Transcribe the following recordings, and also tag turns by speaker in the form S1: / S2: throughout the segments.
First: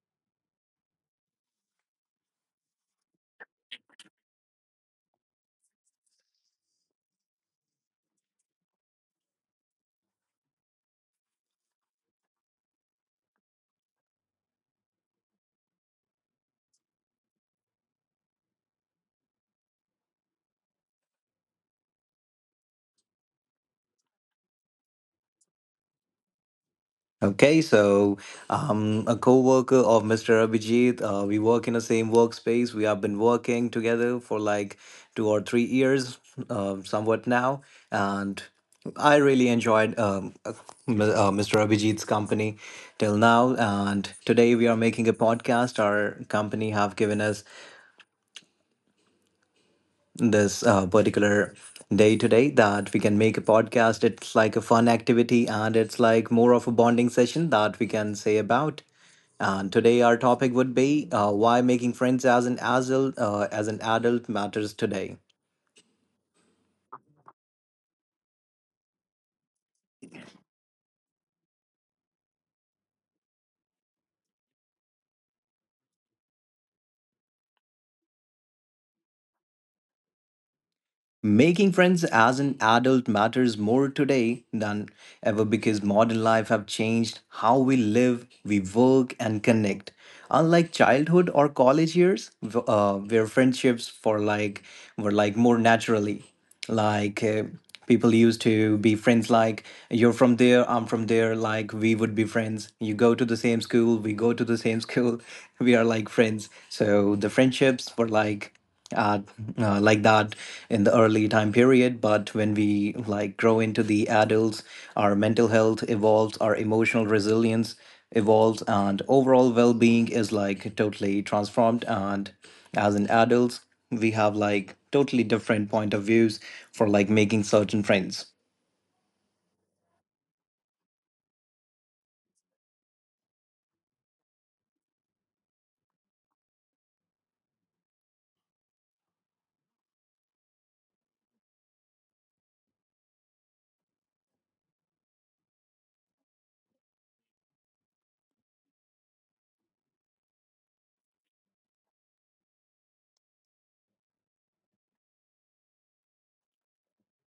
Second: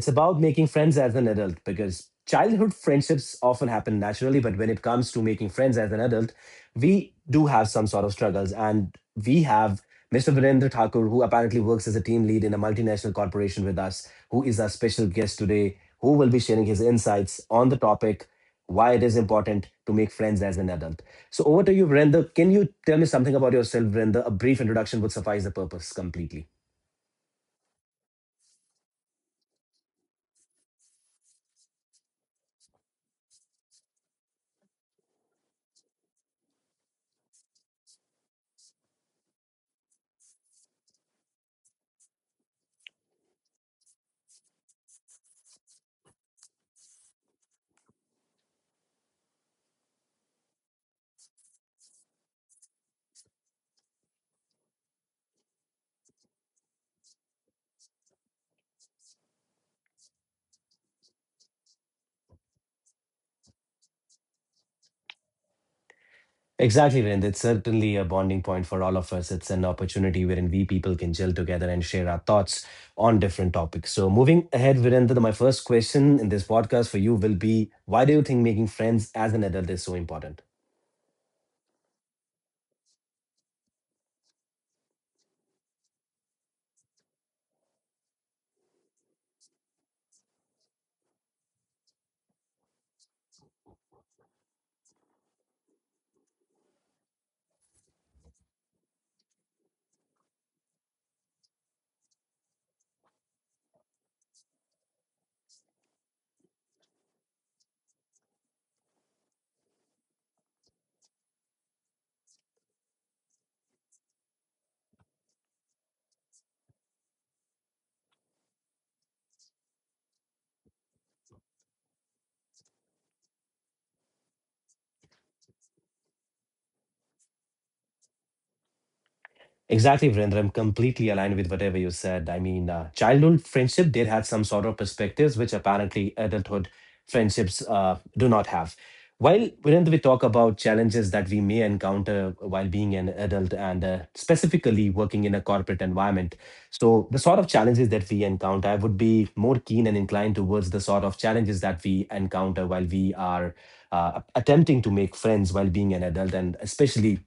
S1: It's about making friends as an adult because childhood friendships often happen naturally, but when it comes to making friends as an adult, we do have some sort of struggles and we have Mr. Virendra Thakur, who apparently works as a team lead in a multinational corporation with us, who is our special guest today, who will be sharing his insights on the topic why it is important to make friends as an adult. So over to you, Virender. Can you tell me something about yourself, Virender? A brief introduction would suffice the purpose completely.
S2: Okay, so a co-worker of Mr. Abhijit, we work in the same workspace. We have been working together for like 2 or 3 years, somewhat now, and I really enjoyed Mr. Abhijit's company till now. And today we are making a podcast. Our company have given us this particular day today that we can make a podcast. It's like a fun activity and it's like more of a bonding session that we can say about. And today our topic would be why making friends as an adult as an adult matters today.
S1: Exactly, Virender. It's certainly a bonding point for all of us. It's an opportunity wherein we people can gel together and share our thoughts on different topics. So moving ahead, Virender, my first question in this podcast for you will be, why do you think making friends as an adult is so important?
S2: Making friends as an adult matters more today than ever because modern life have changed how we live, we work and connect. Unlike childhood or college years, where friendships for like were like more naturally, like uh, people used to be friends like you're from there, I'm from there, like we would be friends. You go to the same school, we go to the same school, we are like friends. So the friendships were like ad, like that in the early time period, but when we like grow into the adults, our mental health evolves, our emotional resilience evolves, and overall well-being is like totally transformed, and as an adults we have like totally different point of views for like making certain friends.
S1: Exactly, Virendra. I'm completely aligned with whatever you said. I mean, childhood friendship did have some sort of perspectives which apparently adulthood friendships do not have. While Virendra, we talk about challenges that we may encounter while being an adult, and specifically working in a corporate environment. So, the sort of challenges that we encounter, I would be more keen and inclined towards the sort of challenges that we encounter while we are attempting to make friends while being an adult, and especially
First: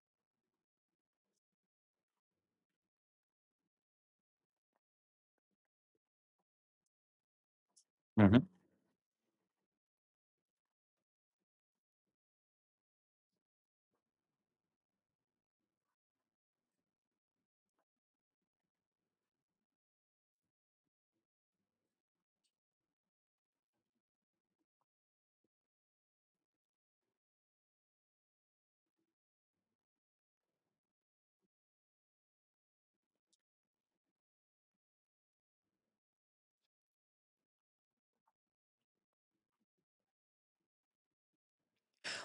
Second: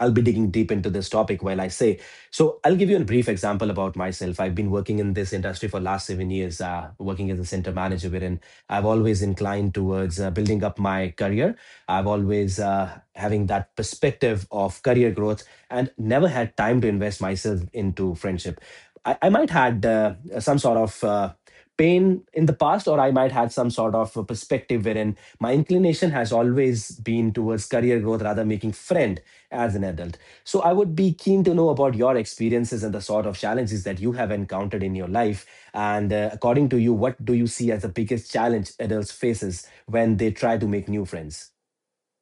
S1: I'll be digging deep into this topic while I say. So I'll give you a brief example about myself. I've been working in this industry for last 7 years, working as a center manager, wherein I've always inclined towards building up my career. I've always having that perspective of career growth and never had time to invest myself into friendship. I might had some sort of pain in the past, or I might had some sort of a perspective wherein my inclination has always been towards career growth rather making friend as an adult. So I would be keen to know about your experiences and the sort of challenges that you have encountered in your life. And according to you, what do you see as the biggest challenge adults faces when they try to make new friends?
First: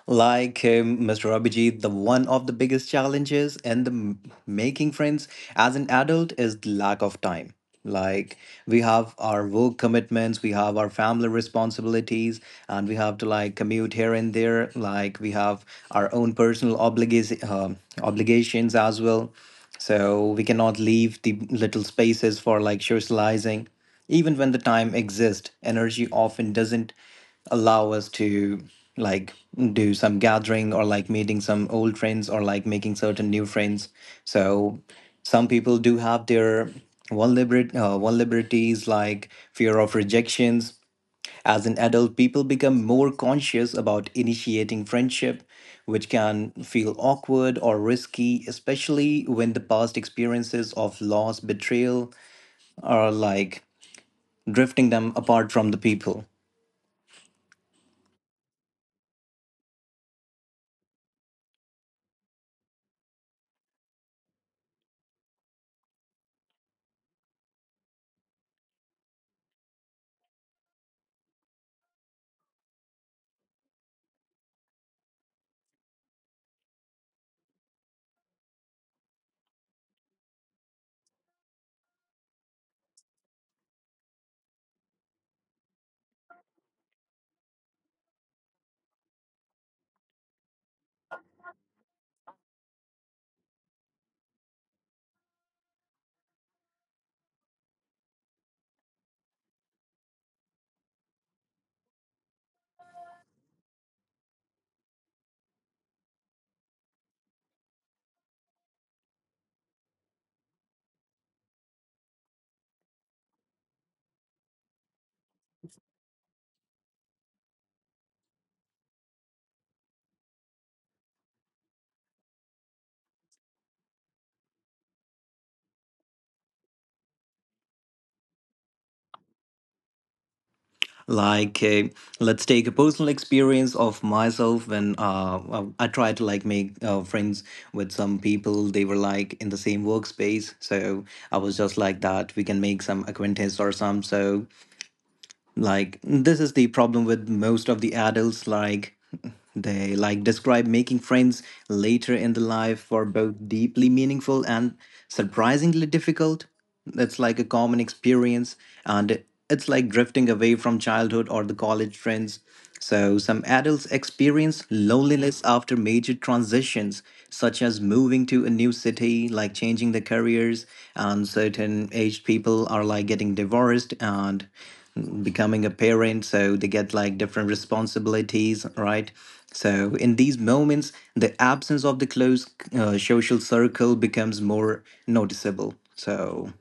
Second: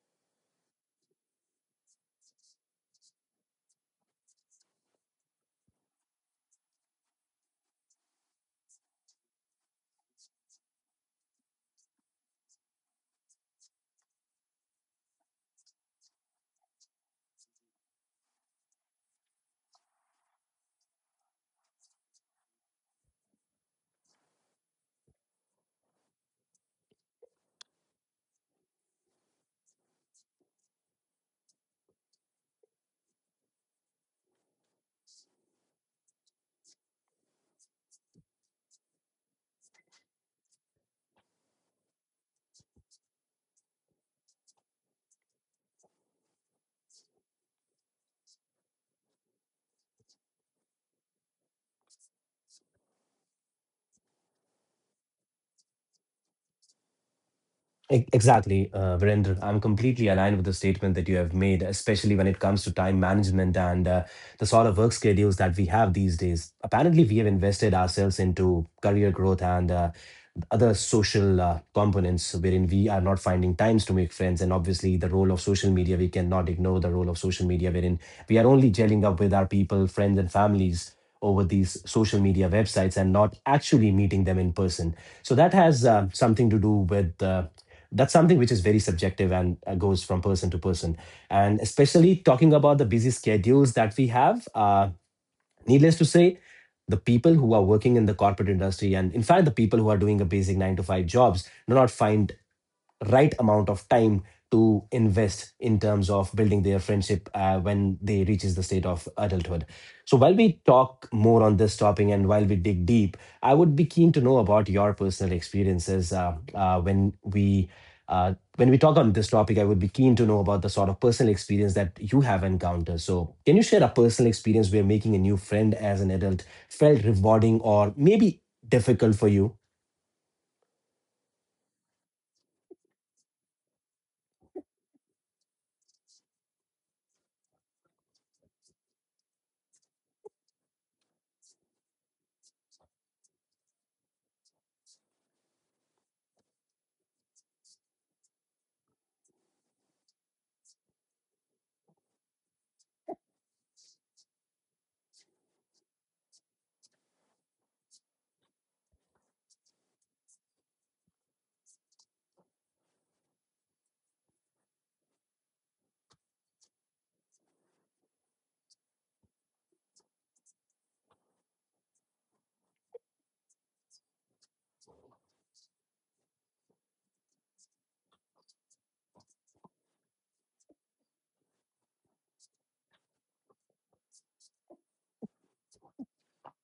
S2: Like Mr. Abhijit, the one of the biggest challenges in the making friends as an adult is the lack of time. Like we have our work commitments, we have our family responsibilities, and we have to like commute here and there. Like we have our own personal obligations, obligations as well. So we cannot leave the little spaces for like socializing. Even when the time exists, energy often doesn't allow us to like do some gathering or like meeting some old friends or like making certain new friends. So some people do have their vulnerability vulnerabilities like fear of rejections. As an adult, people become more conscious about initiating friendship, which can feel awkward or risky, especially when the past experiences of loss, betrayal are like drifting them apart from the people.
S1: Exactly, Virender. I'm completely aligned with the statement that you have made, especially when it comes to time management and the sort of work schedules that we have these days. Apparently, we have invested ourselves into career growth and other social components wherein we are not finding times to make friends. And obviously, the role of social media, we cannot ignore the role of social media wherein we are only gelling up with our people, friends, and families over these social media websites and not actually meeting them in person. So that has something to do with. That's something which is very subjective and goes from person to person, and especially talking about the busy schedules that we have, needless to say, the people who are working in the corporate industry, and in fact the people who are doing a basic 9 to 5 jobs, do not find right amount of time to invest in terms of building their friendship when they reaches the state of adulthood. So while we talk more on this topic and while we dig deep, I would be keen to know about your personal experiences. When we talk on this topic, I would be keen to know about the sort of personal experience that you have encountered. So can you share a personal experience where making a new friend as an adult felt rewarding or maybe difficult for you?
S2: Like let's take a personal experience of myself when I tried to like make friends with some people. They were like in the same workspace, so I was just like that we can make some acquaintance or some. So like this is the problem with most of the adults. Like they like describe making friends later in the life for both deeply meaningful and surprisingly difficult. It's like a common experience, and it's like drifting away from childhood or the college friends. So some adults experience loneliness after major transitions such as moving to a new city, like changing the careers, and certain aged people are like getting divorced and becoming a parent, so they get like different responsibilities, right? So in these moments, the absence of the close social circle becomes more noticeable. So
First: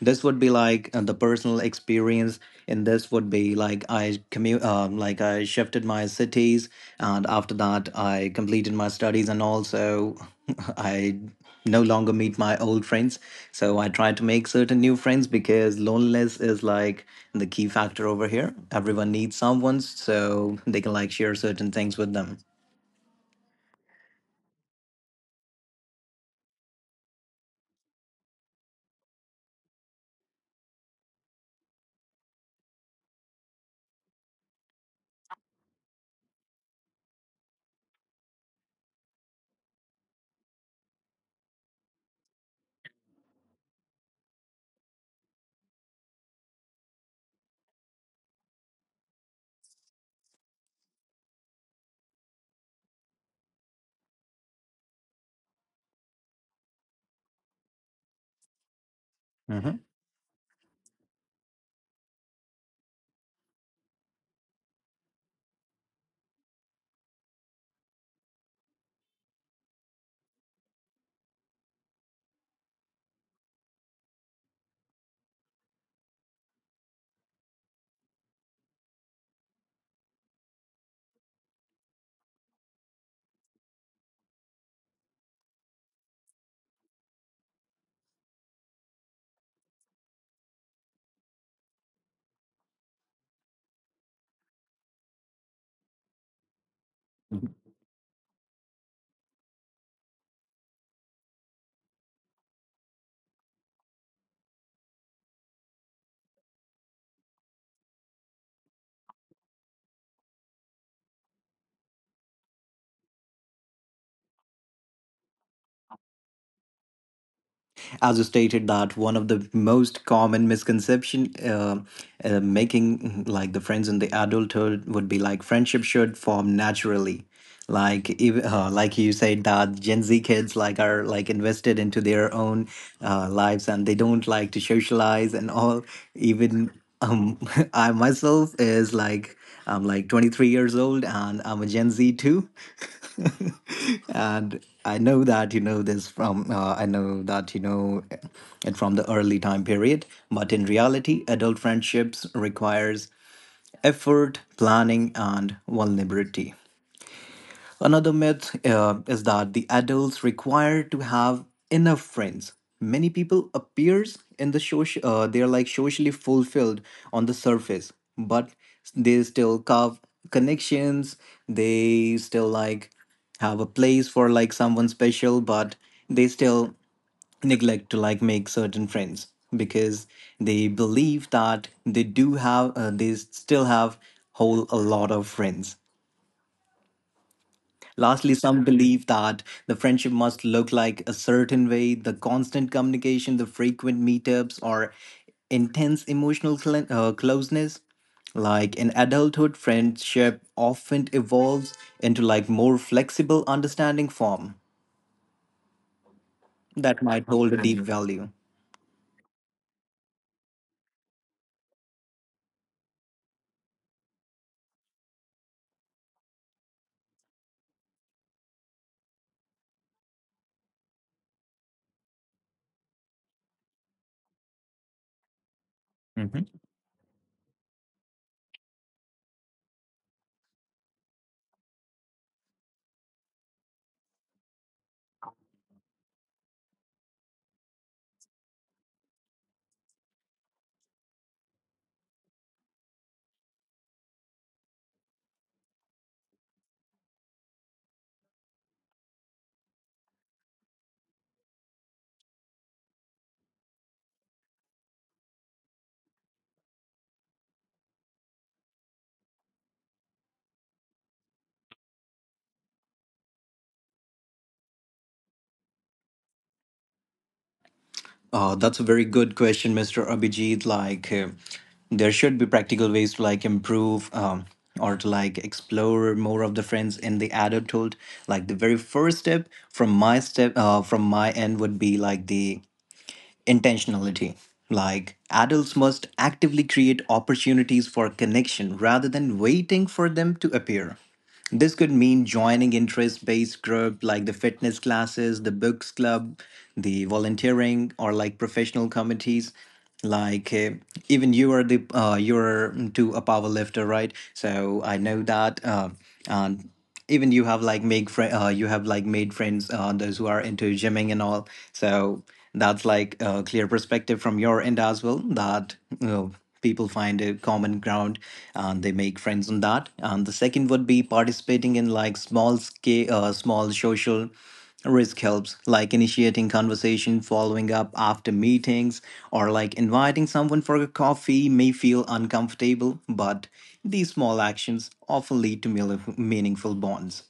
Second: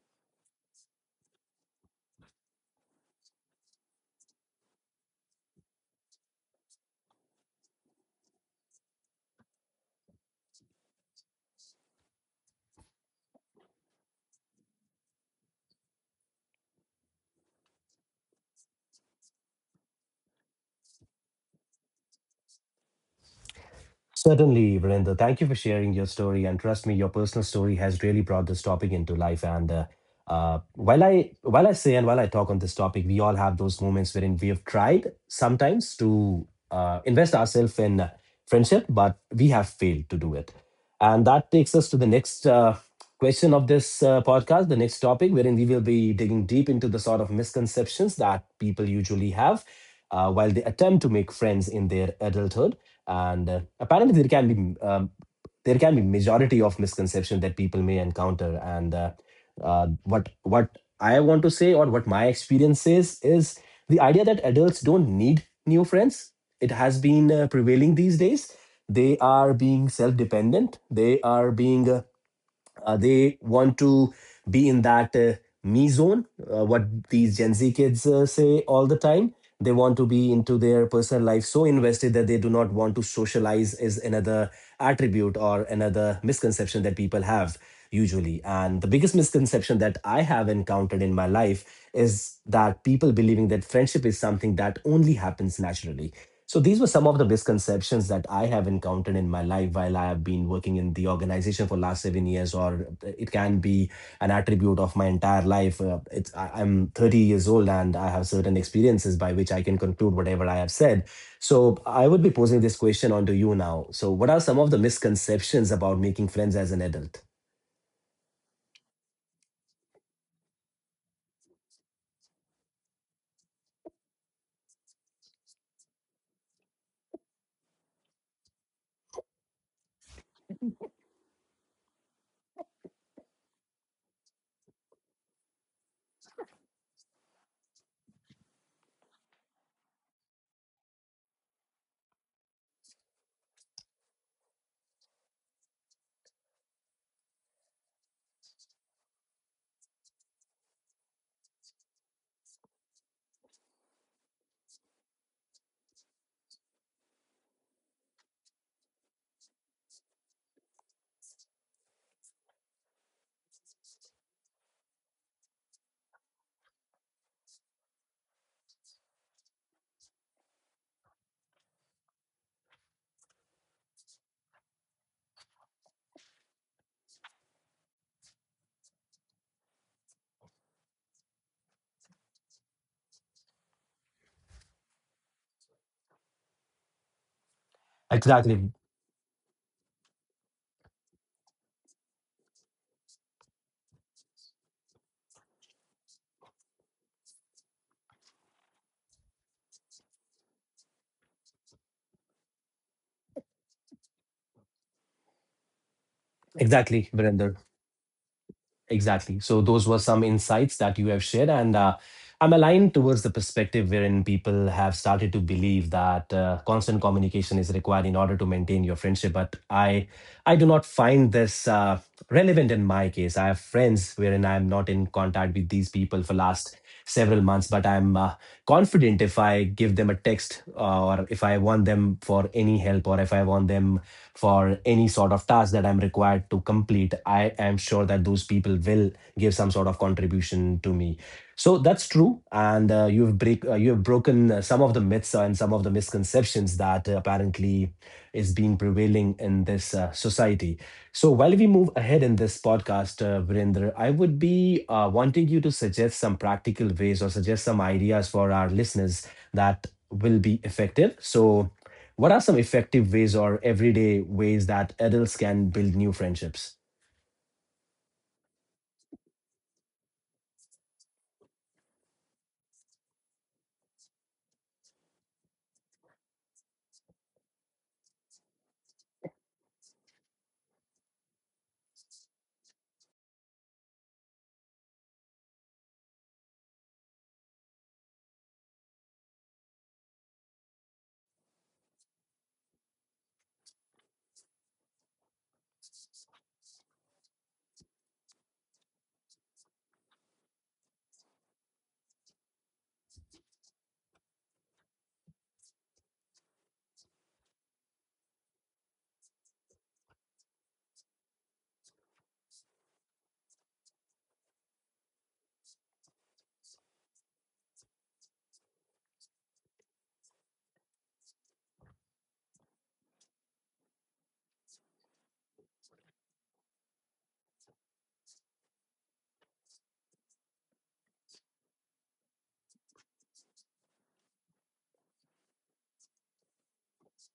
S2: this would be like the personal experience, and this would be like I commute, like I shifted my cities, and after that I completed my studies and also I no longer meet my old friends. So I try to make certain new friends because loneliness is like the key factor over here. Everyone needs someone so they can like share certain things with them.
S1: Certainly, Virender. Thank you for sharing your story. And trust me, your personal story has really brought this topic into life. And while I say and while I talk on this topic, we all have those moments wherein we have tried sometimes to invest ourselves in friendship, but we have failed to do it. And that takes us to the next question of this podcast, the next topic, wherein we will be digging deep into the sort of misconceptions that people usually have while they attempt to make friends in their adulthood. And apparently be um, there can be majority of misconception that people may encounter. And what I want to say, or what my experience is the idea that adults don't need new friends. It has been prevailing these days. They are being self-dependent, they are being they want to be in that me zone, what these Gen Z kids say all the time. They want to be into their personal life so invested that they do not want to socialize, is another attribute or another misconception that people have usually. And the biggest misconception that I have encountered in my life is that people believing that friendship is something that only happens naturally. So these were some of the misconceptions that I have encountered in my life while I have been working in the organization for last 7 years, or it can be an attribute of my entire life. I'm 30 years old and I have certain experiences by which I can conclude whatever I have said. So I would be posing this question onto you now. So what are some of the misconceptions about making friends as an adult?
S2: As you stated that one of the most common misconception making like the friends in the adulthood would be like friendship should form naturally. Like like you said that Gen Z kids like are like invested into their own lives and they don't like to socialize and all. Even um, I myself is like I'm like 23 years old and I'm a Gen Z too. And I know that you know this from, I know that you know it from the early time period. But in reality, adult friendships requires effort, planning, and vulnerability. Another myth is that the adults require to have enough friends. Many people appears in the social, they're like socially fulfilled on the surface, but they still carve connections. They still like have a place for like someone special, but they still neglect to like make certain friends because they believe that they do have they still have whole a lot of friends. Lastly, some
S1: Exactly.
S2: believe that the friendship must look like a certain way. The constant communication, the frequent meetups, or intense emotional closeness. Like in adulthood, friendship often evolves into like more flexible understanding form that
S1: Exactly,
S2: might
S1: Virender.
S2: hold a deep value.
S1: Exactly. So those were some insights that you have shared, and I'm aligned towards the perspective wherein people have started to believe that constant communication is required in order to maintain your friendship. But I do not find this relevant in my case. I have friends wherein I'm not in contact with these people for last several months, but I'm confident if I give them a text or if I want them for any help, or if I want them for any sort of task that I'm required to complete, I am sure that those people will give some sort of contribution to me. So that's true, and you have broken some of the myths and some of the misconceptions that apparently is being prevailing in this society. So while we move ahead in this podcast, Virendra, I would be wanting you to suggest some practical ways or suggest some ideas for our listeners that will be effective. So what are some effective ways or everyday ways that adults can build new friendships?
S2: That's a very good question, Mr. Abhijit. Like, there should be practical ways to like improve, or to like explore more of the friends in the adulthood. Like the very first step from my end would be like the intentionality. Like, adults must actively create opportunities for connection rather than waiting for them to appear. This could mean joining interest based groups like the fitness classes, the books club, the volunteering, or like professional committees. Like even you are the you're to a power lifter, right? So I know that. And even you have like make friend you have like made friends those who are into gymming and all. So that's like a clear perspective from your end as well that, you know, people find a common ground and they make friends on that. And the second would be participating in like small social risk helps, like initiating conversation, following up after meetings, or like inviting someone for a coffee may feel uncomfortable, but these small actions often lead to meaningful bonds.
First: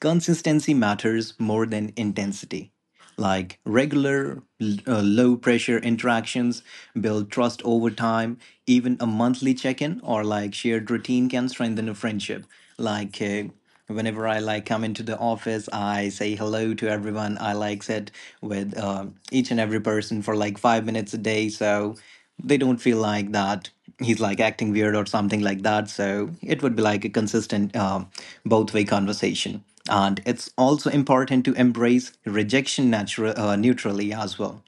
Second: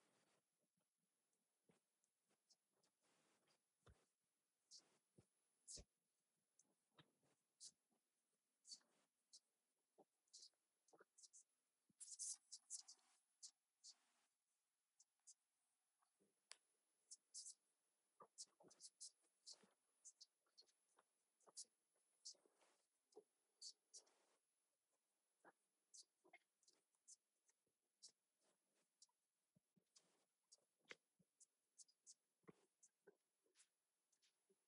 S2: Consistency matters more than intensity. Like regular, low pressure interactions build trust over time. Even a monthly check in or like shared routine can strengthen a friendship. Like, whenever I like come into the office, I say hello to everyone. I like sit with each and every person for like 5 minutes a day. So they don't feel like that he's like acting weird or something like that. So it would be like a consistent, both way conversation. And it's also important to embrace rejection natural neutrally as well.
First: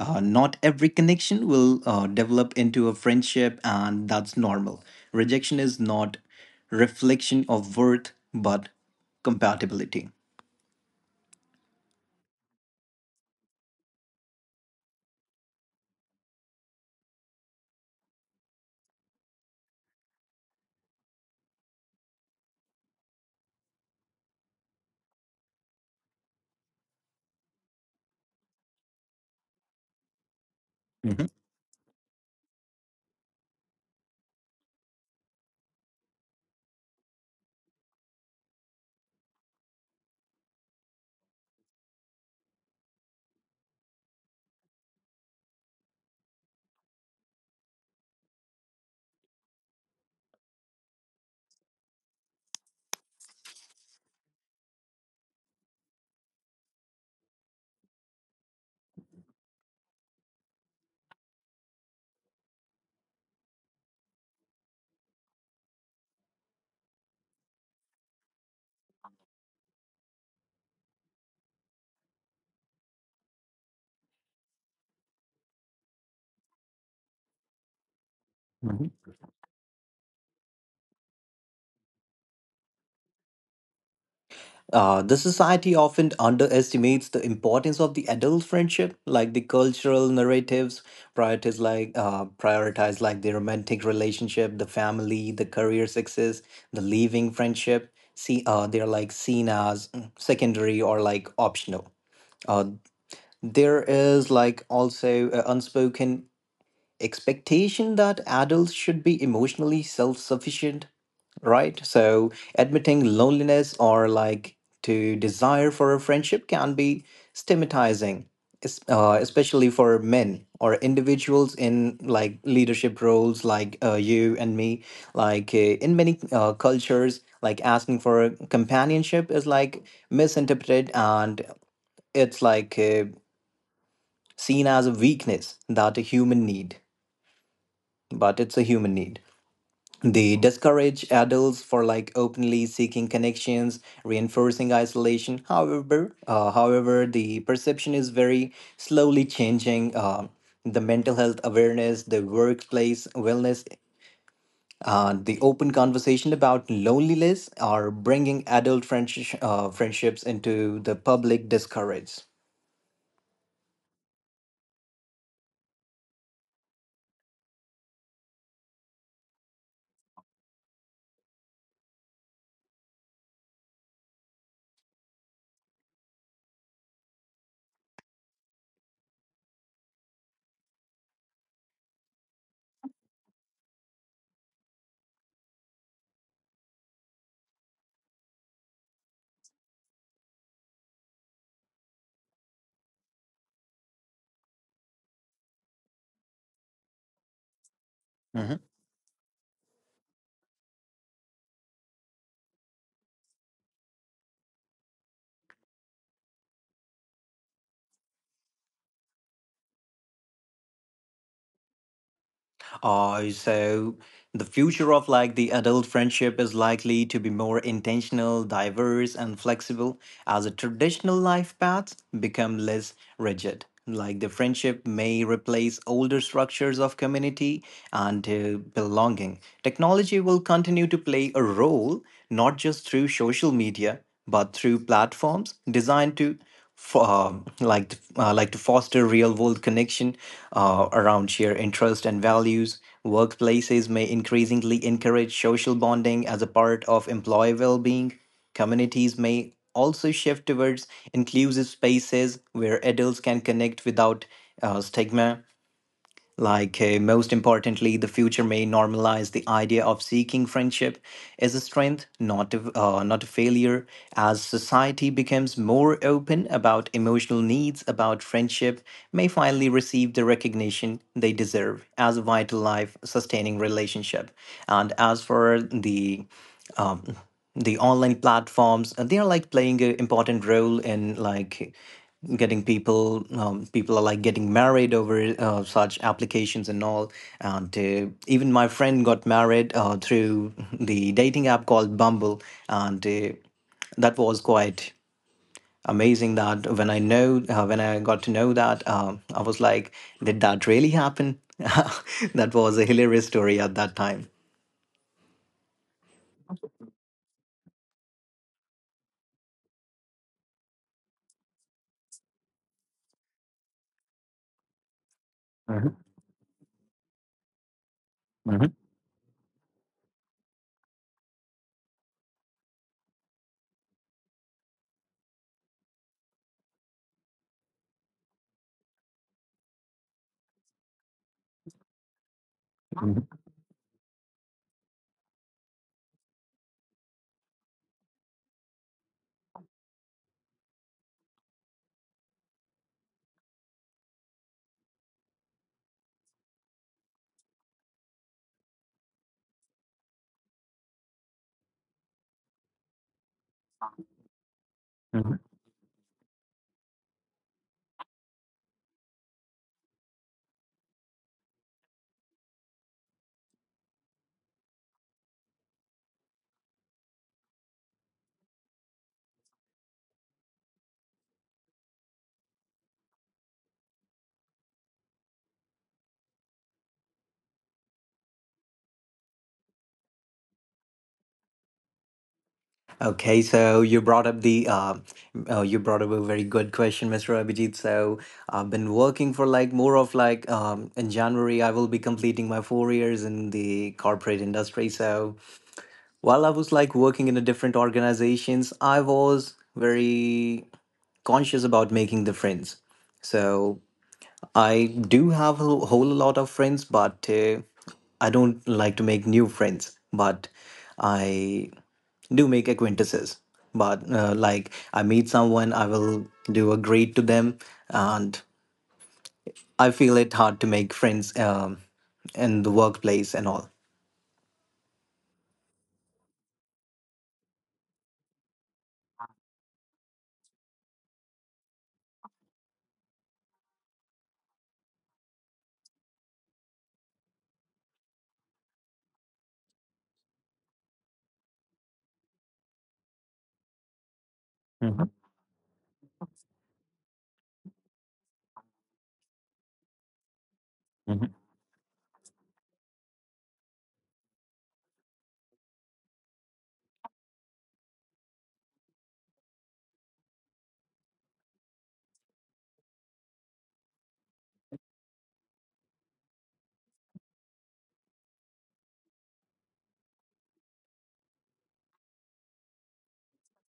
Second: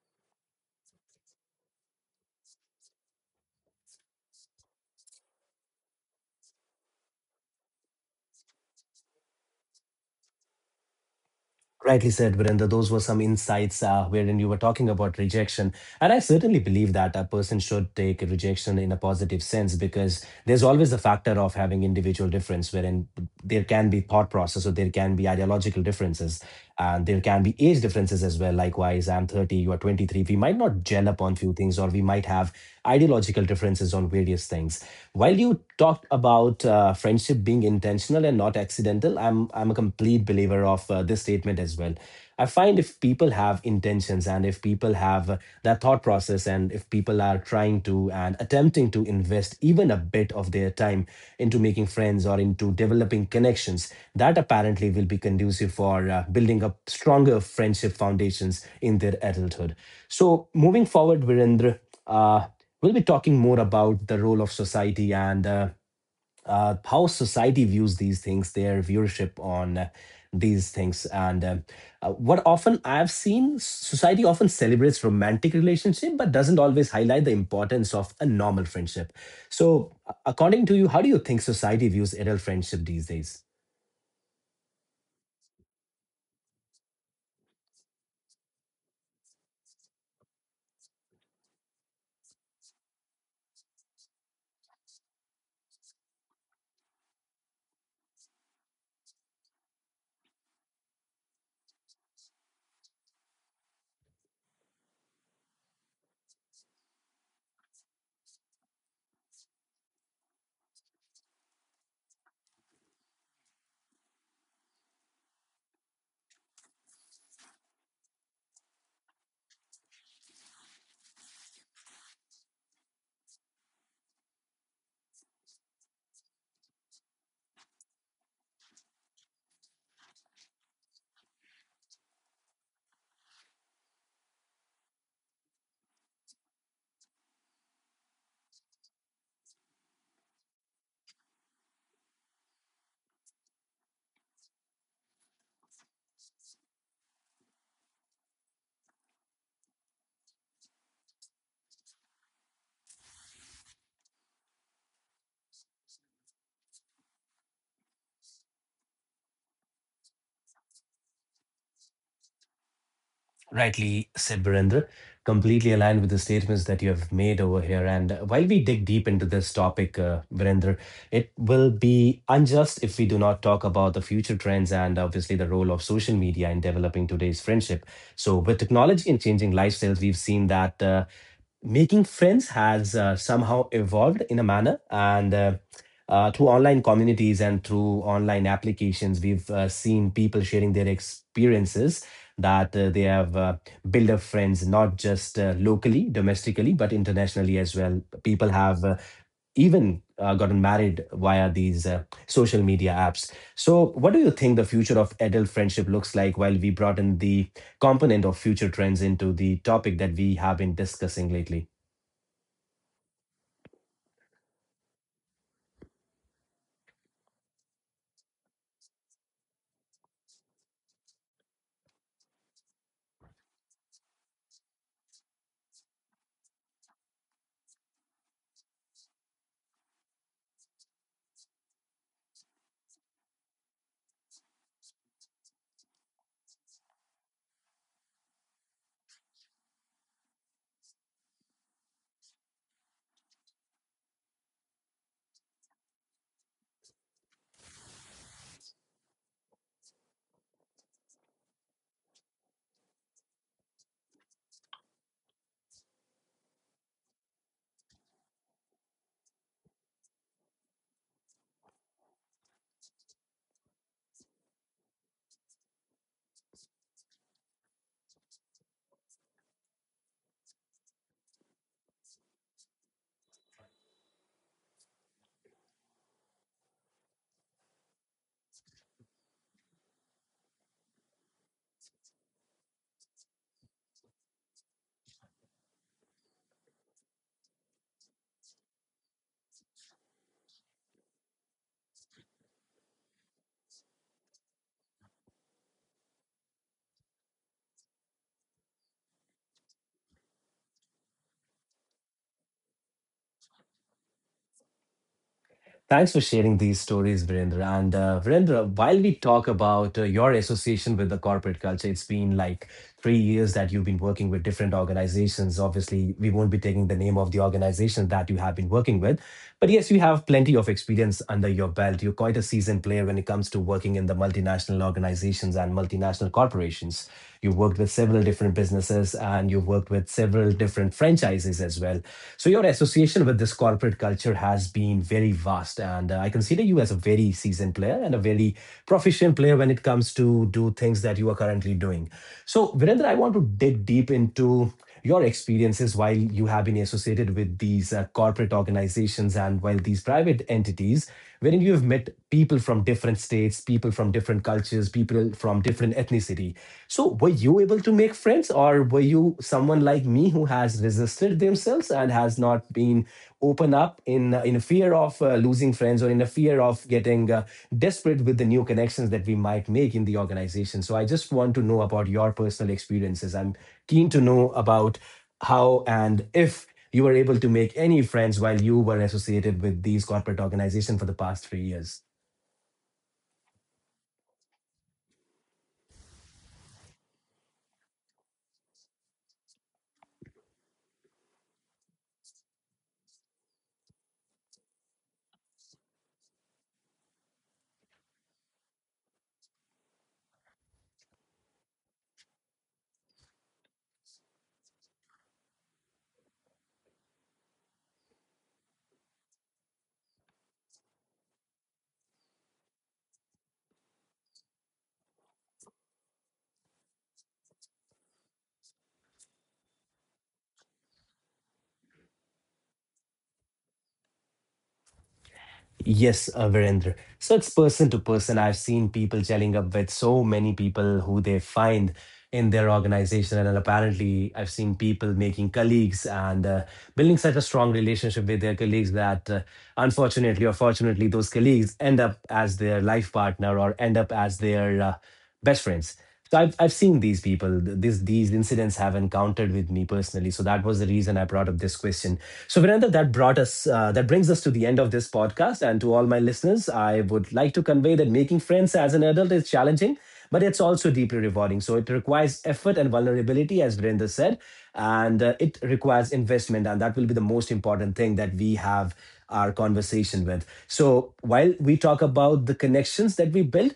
S2: Not every connection will develop into a friendship, and that's normal. Rejection is not reflection of worth, but compatibility.
S1: Rightly said, Virendra. Those were some insights wherein you were talking about rejection. And I certainly believe that a person should take rejection in a positive sense because there's always a factor of having individual difference wherein there can be thought process or there can be ideological differences, and there can be age differences as well. Likewise, I'm 30, you are 23. We might not gel up on few things, or we might have ideological differences on various things. While you talked about friendship being intentional and not accidental, I'm a complete believer of this statement as well. I find if people have intentions and if people have that thought process, and if people are trying to and attempting to invest even a bit of their time into making friends or into developing connections, that apparently will be conducive for building up stronger friendship foundations in their adulthood. So, moving forward, Virendra, uh, we'll be talking more about the role of society and how society views these things, their viewership on these things, and what often I've seen, society often celebrates romantic relationship, but doesn't always highlight the importance of a normal friendship. So, according to you, how do you think society views adult friendship these days?
S2: The society often underestimates the importance of the adult friendship, like the cultural narratives prioritize like the romantic relationship, the family, the career success, the leaving friendship. See, they're like seen as secondary or like optional. Uh, there is like also an unspoken expectation that adults should be emotionally self-sufficient, right? So admitting loneliness or like to desire for a friendship can be stigmatizing, especially for men or individuals in like leadership roles like you and me. Like in many cultures, like asking for companionship is like misinterpreted, and it's like seen as a weakness that a human need, but it's a human need. They discourage adults for like openly seeking connections, reinforcing isolation. However, the perception is very slowly changing. The mental health awareness, the workplace wellness, the open conversation about loneliness are bringing adult friendships into the public discourage.
S1: Rightly said, Virender. Completely aligned with the statements that you have made over here. And while we dig deep into this topic, Virender, it will be unjust if we do not talk about the future trends and obviously the role of social media in developing today's friendship. So, with technology and changing lifestyles, we've seen that. Making friends has somehow evolved in a manner, and through online communities and through online applications, we've seen people sharing their experiences that they have built up friends not just locally domestically, but internationally as well. People
S2: Hmm.
S1: have even gotten married via these social media apps. So what do you think the future of adult friendship looks like while we brought in the component of future trends into the topic that we have been discussing lately?
S2: So the future of like the adult friendship is likely to be more intentional, diverse, and flexible as the traditional life paths become less rigid. Like the friendship may replace older structures of community and, belonging. Technology will continue to play a role not just through social media but through platforms designed to foster real world connection around shared interests and values. Workplaces may increasingly encourage social bonding as a part of employee well being. Communities may also shift towards inclusive spaces where adults can connect without stigma. Like, most importantly, the future may normalize the idea of seeking friendship as a strength, not not a failure, as society becomes more open about emotional needs, about friendship, may finally receive the recognition they deserve as a vital life sustaining relationship. And as for the online platforms, they are like playing an important role in like getting people, people are like getting married over such applications and all. And even my friend got married through the dating app called Bumble. And that was quite amazing that when I know when I got to know that, I was like, did that really happen? That was a hilarious story at that time.
S1: Thanks for sharing these stories, Virendra. And Virendra, while we talk about your association with the corporate culture, it's been like 3 years that you've been working with different organizations. Obviously, we won't be taking the name of the organization that you have been
S2: Hmm.
S1: working with. But yes, you have plenty of experience under your belt. You're quite a seasoned player when it comes to working in the multinational organizations and multinational corporations. You've worked with several different businesses, and you've worked with several different franchises as well. So your association conversation with this corporate culture has been very vast, and I consider you as a very seasoned player and a very proficient player when it comes to do things that you are currently doing. So, Virendra, I want to dig deep into your experiences while you have been associated with these corporate organizations and while these private entities wherein you have met people from different states, people from different cultures, people from different ethnicity. So were you able to make friends, or were you someone like me who has resisted themselves and has not been open up in a fear of losing friends or in a fear of getting desperate with the new connections that we might make in the organization. So I just want to know about your personal experiences. I'm keen to know about how and if you were able to make any friends while you were associated with these corporate organizations for the past 3 years.
S2: Okay, so you brought up a very good question, Mr. Abhijit. So I've been working for like more of like, in January I will be completing my 4 years in the corporate industry. So while I was like working in a different organizations, I was very conscious about making the friends. So I do have a whole lot of friends, but I don't like to make new friends. But I do make acquaintances, but like I meet someone, I will do a greet to them, and I feel it hard to make friends, in the workplace and all.
S1: Yes, Virendra. So it's person to person. I've seen people gelling up with so many people who they find in their organization. And apparently, I've seen people making colleagues and building such a strong relationship with their colleagues that unfortunately or fortunately, those colleagues end up as their life partner or end up as their
S2: Hmm.
S1: best friends. So I've seen these people. Th- This these incidents have encountered with me personally. So that was the reason I
S2: Hmm.
S1: brought up this question. So Virendra, that brings us to the end of this podcast. And to all my listeners, I would like to convey that making friends as an adult is challenging, but it's also deeply rewarding. So it requires effort and vulnerability, as Virendra said, and it requires investment, and that will be the most important thing that we have our conversation with. So while we talk about the connections that we build,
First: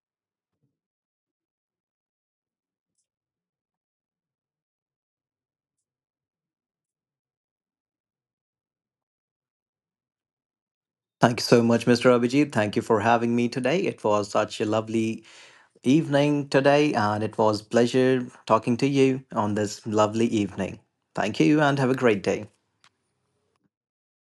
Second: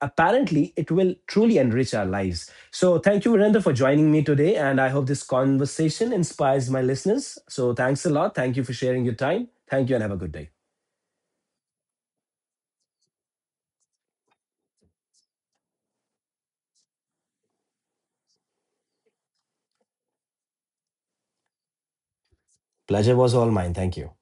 S1: apparently it will truly enrich our lives. So thank you, Virendra, for joining me today. And I hope this conversation inspires my listeners. So thanks a lot. Thank you for sharing your time. Thank you and have a good day.
S2: Thank you so much, Mr. Abhijit. Thank you for having me today. It was such a lovely evening today, and it was pleasure talking to you on this lovely evening. Thank you, and have a great day.
S1: Pleasure was all mine. Thank you.